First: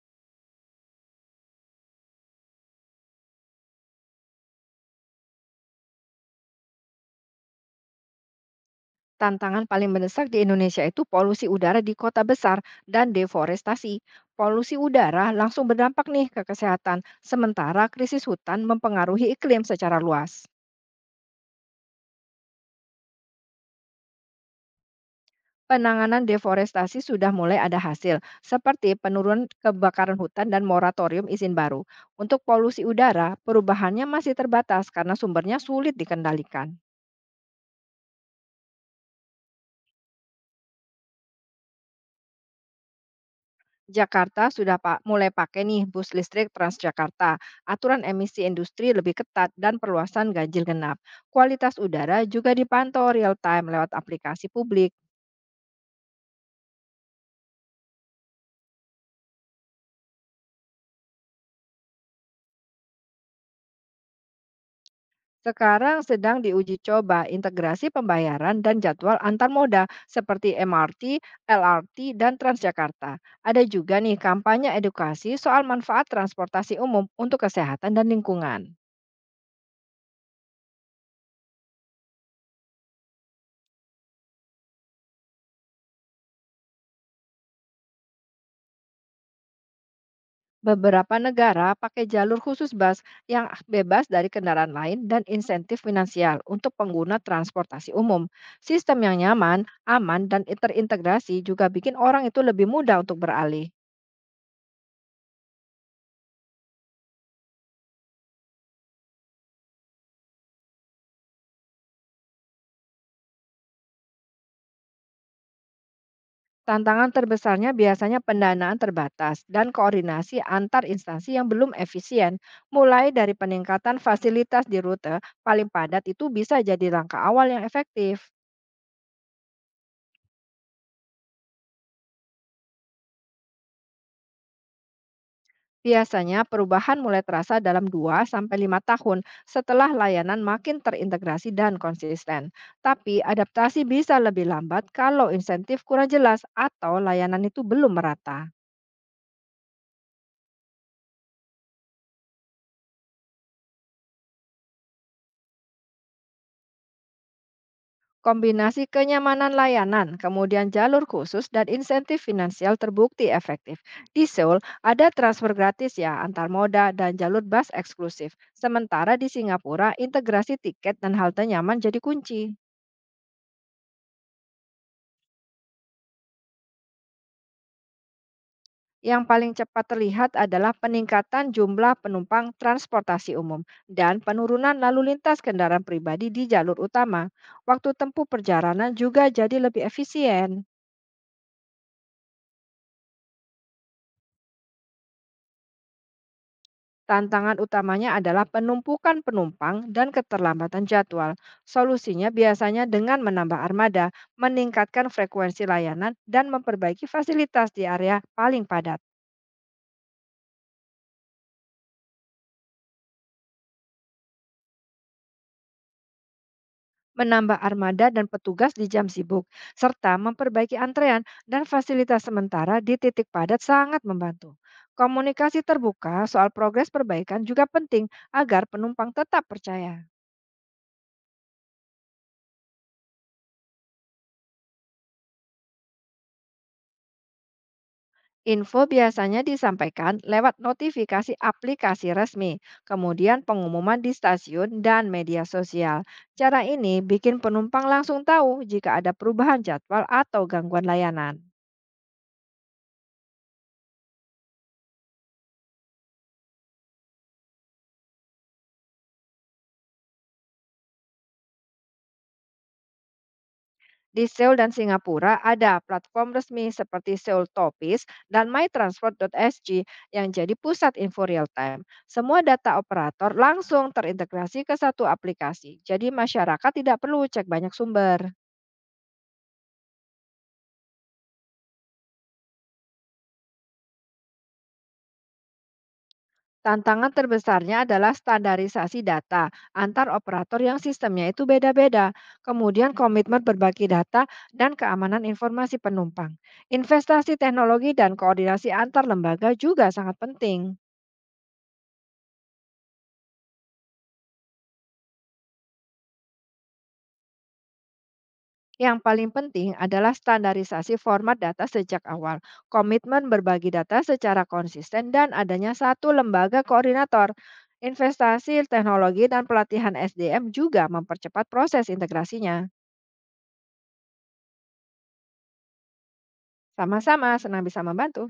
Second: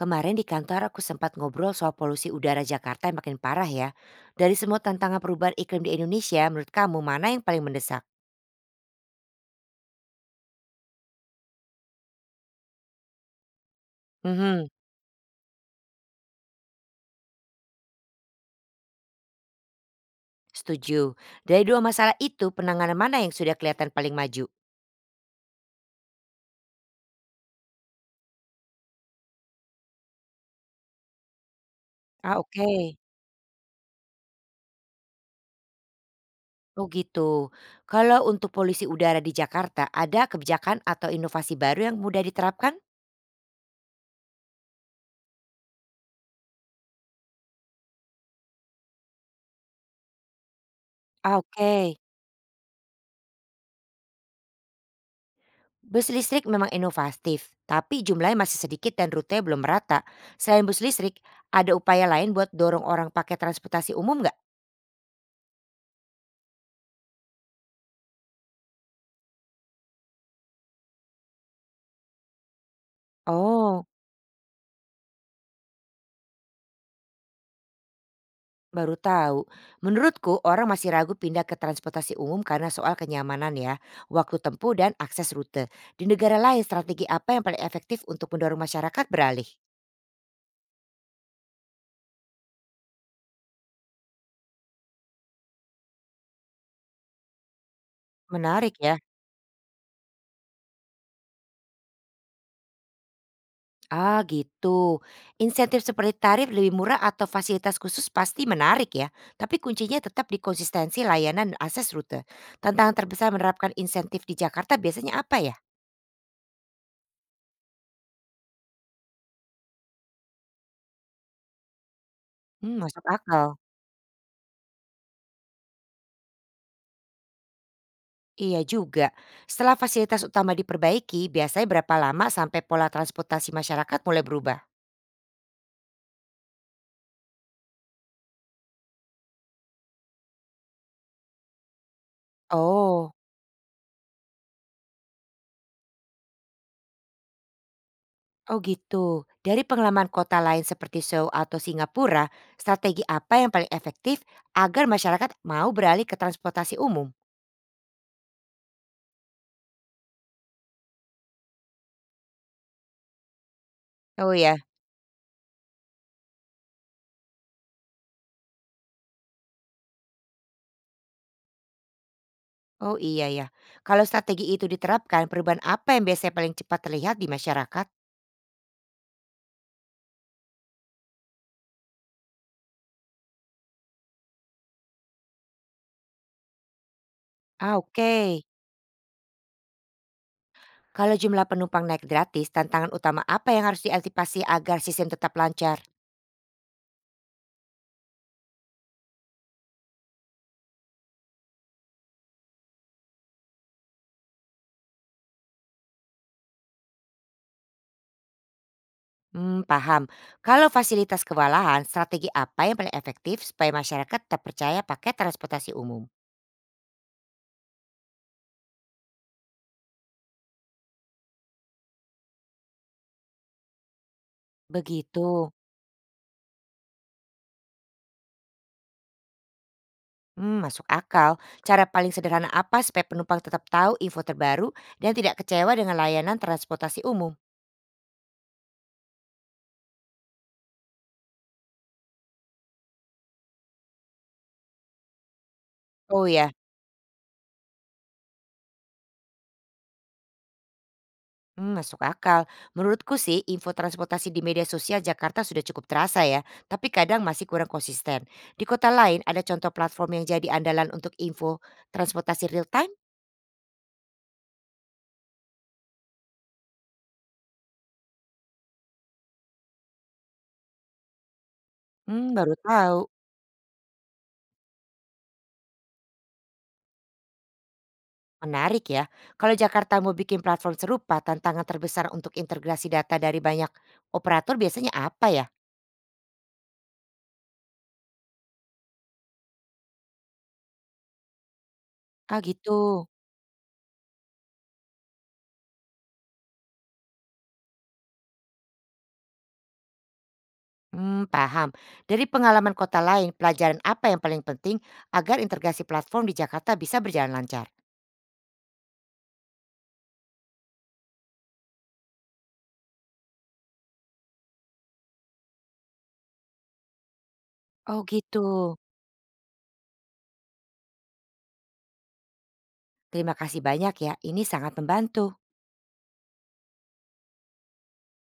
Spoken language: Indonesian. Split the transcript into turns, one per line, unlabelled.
Kemarin di kantor aku sempat ngobrol soal polusi udara Jakarta yang makin parah ya. Dari semua tantangan perubahan iklim di Indonesia, menurut kamu mana yang paling mendesak?
Tantangan paling mendesak di Indonesia itu polusi udara di kota besar dan deforestasi.
Hmm,
Polusi udara langsung berdampak nih ke kesehatan, sementara krisis hutan mempengaruhi iklim secara luas.
setuju. Dari dua masalah itu, penanganan mana yang sudah kelihatan paling maju?
Penanganan deforestasi sudah mulai ada hasil, seperti penurunan kebakaran hutan dan moratorium izin baru.
Ah,
Untuk polusi
oke.
udara, perubahannya masih terbatas karena sumbernya sulit dikendalikan.
Oh gitu. Kalau untuk polusi udara di Jakarta, ada kebijakan atau inovasi baru yang mudah diterapkan?
Jakarta sudah mulai pakai nih bus listrik Transjakarta. Aturan emisi industri lebih ketat dan perluasan ganjil genap.
Ah, oke.
Kualitas udara juga dipantau real time lewat aplikasi publik.
Bus listrik memang inovatif, tapi jumlahnya masih sedikit dan rute belum merata. Selain bus listrik, ada upaya lain buat dorong orang pakai transportasi umum nggak?
Sekarang sedang diuji coba integrasi pembayaran dan jadwal antar moda seperti MRT, LRT, dan Transjakarta. Ada
Oh,
juga nih kampanye edukasi soal manfaat transportasi umum untuk kesehatan dan lingkungan.
baru tahu. Menurutku, orang masih ragu pindah ke transportasi umum karena soal kenyamanan ya, waktu tempuh dan akses rute. Di negara lain, strategi apa yang paling efektif untuk mendorong masyarakat beralih?
Beberapa negara pakai jalur khusus bus yang bebas dari kendaraan lain dan insentif finansial untuk pengguna transportasi umum.
Menarik
Sistem
ya.
yang nyaman, aman, dan terintegrasi juga bikin orang itu lebih mudah untuk beralih.
Ah gitu. Insentif seperti tarif lebih murah atau fasilitas khusus pasti menarik ya. Tapi kuncinya tetap di konsistensi layanan dan akses rute. Tantangan terbesar menerapkan insentif di Jakarta biasanya apa ya?
Tantangan terbesarnya biasanya pendanaan terbatas dan koordinasi antar instansi yang belum efisien.
Hmm, masuk
Mulai dari
akal.
peningkatan fasilitas di rute paling padat itu bisa jadi langkah awal yang efektif.
Iya juga. Setelah fasilitas utama diperbaiki, biasanya berapa lama sampai pola transportasi masyarakat mulai berubah?
Biasanya perubahan mulai terasa dalam 2 sampai 5 tahun setelah layanan makin terintegrasi dan konsisten. Tapi
Oh,
adaptasi bisa lebih lambat kalau insentif kurang jelas atau layanan itu belum merata.
oh gitu. Dari pengalaman kota lain seperti Seoul atau Singapura, strategi apa yang paling efektif agar masyarakat mau beralih ke transportasi umum?
Kombinasi kenyamanan layanan, kemudian jalur khusus dan insentif finansial terbukti efektif. Di
Oh ya,
Seoul ada transfer gratis ya antar moda dan jalur bus eksklusif. Sementara di Singapura integrasi tiket dan halte nyaman jadi kunci.
oh iya ya. Kalau strategi itu diterapkan, perubahan apa yang biasanya paling cepat terlihat di masyarakat?
Yang paling cepat terlihat adalah peningkatan jumlah penumpang transportasi umum dan penurunan lalu lintas kendaraan pribadi di jalur utama.
Ah
Waktu
oke.
tempuh perjalanan juga jadi lebih efisien.
Kalau jumlah penumpang naik gratis, tantangan utama apa yang harus diantisipasi agar sistem tetap lancar?
Tantangan utamanya adalah penumpukan penumpang dan keterlambatan jadwal. Solusinya biasanya dengan menambah armada, meningkatkan frekuensi layanan, dan memperbaiki fasilitas di area paling padat.
Hmm, paham. Kalau fasilitas kewalahan, strategi apa yang paling efektif supaya masyarakat tetap percaya pakai transportasi umum?
Menambah armada dan petugas di jam sibuk, serta memperbaiki antrean dan fasilitas sementara di titik padat sangat membantu.
Begitu.
Komunikasi terbuka soal progres perbaikan juga penting agar penumpang tetap percaya.
Hmm, masuk akal. Cara paling sederhana apa supaya penumpang tetap tahu info terbaru dan tidak kecewa dengan layanan transportasi umum?
Info biasanya disampaikan lewat notifikasi aplikasi resmi, kemudian pengumuman di stasiun dan media sosial.
Oh ya,
Cara ini bikin penumpang langsung tahu jika ada perubahan jadwal atau gangguan layanan.
mmm, masuk akal. Menurutku sih info transportasi di media sosial Jakarta sudah cukup terasa ya, tapi kadang masih kurang konsisten. Di kota lain ada contoh platform yang jadi andalan untuk info transportasi real time?
Di Seoul dan Singapura ada platform resmi seperti Seoul Topis dan mytransport.sg yang jadi pusat info real time.
Hmm,
Semua
baru
data
tahu.
operator langsung terintegrasi ke satu aplikasi, jadi masyarakat tidak perlu cek banyak sumber.
Menarik ya. Kalau Jakarta mau bikin platform serupa, tantangan terbesar untuk integrasi data dari banyak operator biasanya apa ya?
Tantangan terbesarnya adalah standarisasi data antar operator yang sistemnya itu beda-beda,
Ah,
kemudian
gitu.
komitmen berbagi data dan keamanan informasi penumpang. Investasi teknologi dan koordinasi antar lembaga juga sangat penting.
Hmm, paham. Dari pengalaman kota lain, pelajaran apa yang paling penting agar integrasi platform di Jakarta bisa berjalan lancar?
Yang paling penting adalah standarisasi format data sejak awal, komitmen berbagi data secara konsisten, dan adanya satu lembaga koordinator.
Oh, gitu.
Investasi teknologi dan pelatihan SDM juga mempercepat proses integrasinya.
Terima kasih banyak ya, ini sangat membantu.
Sama-sama, senang bisa membantu.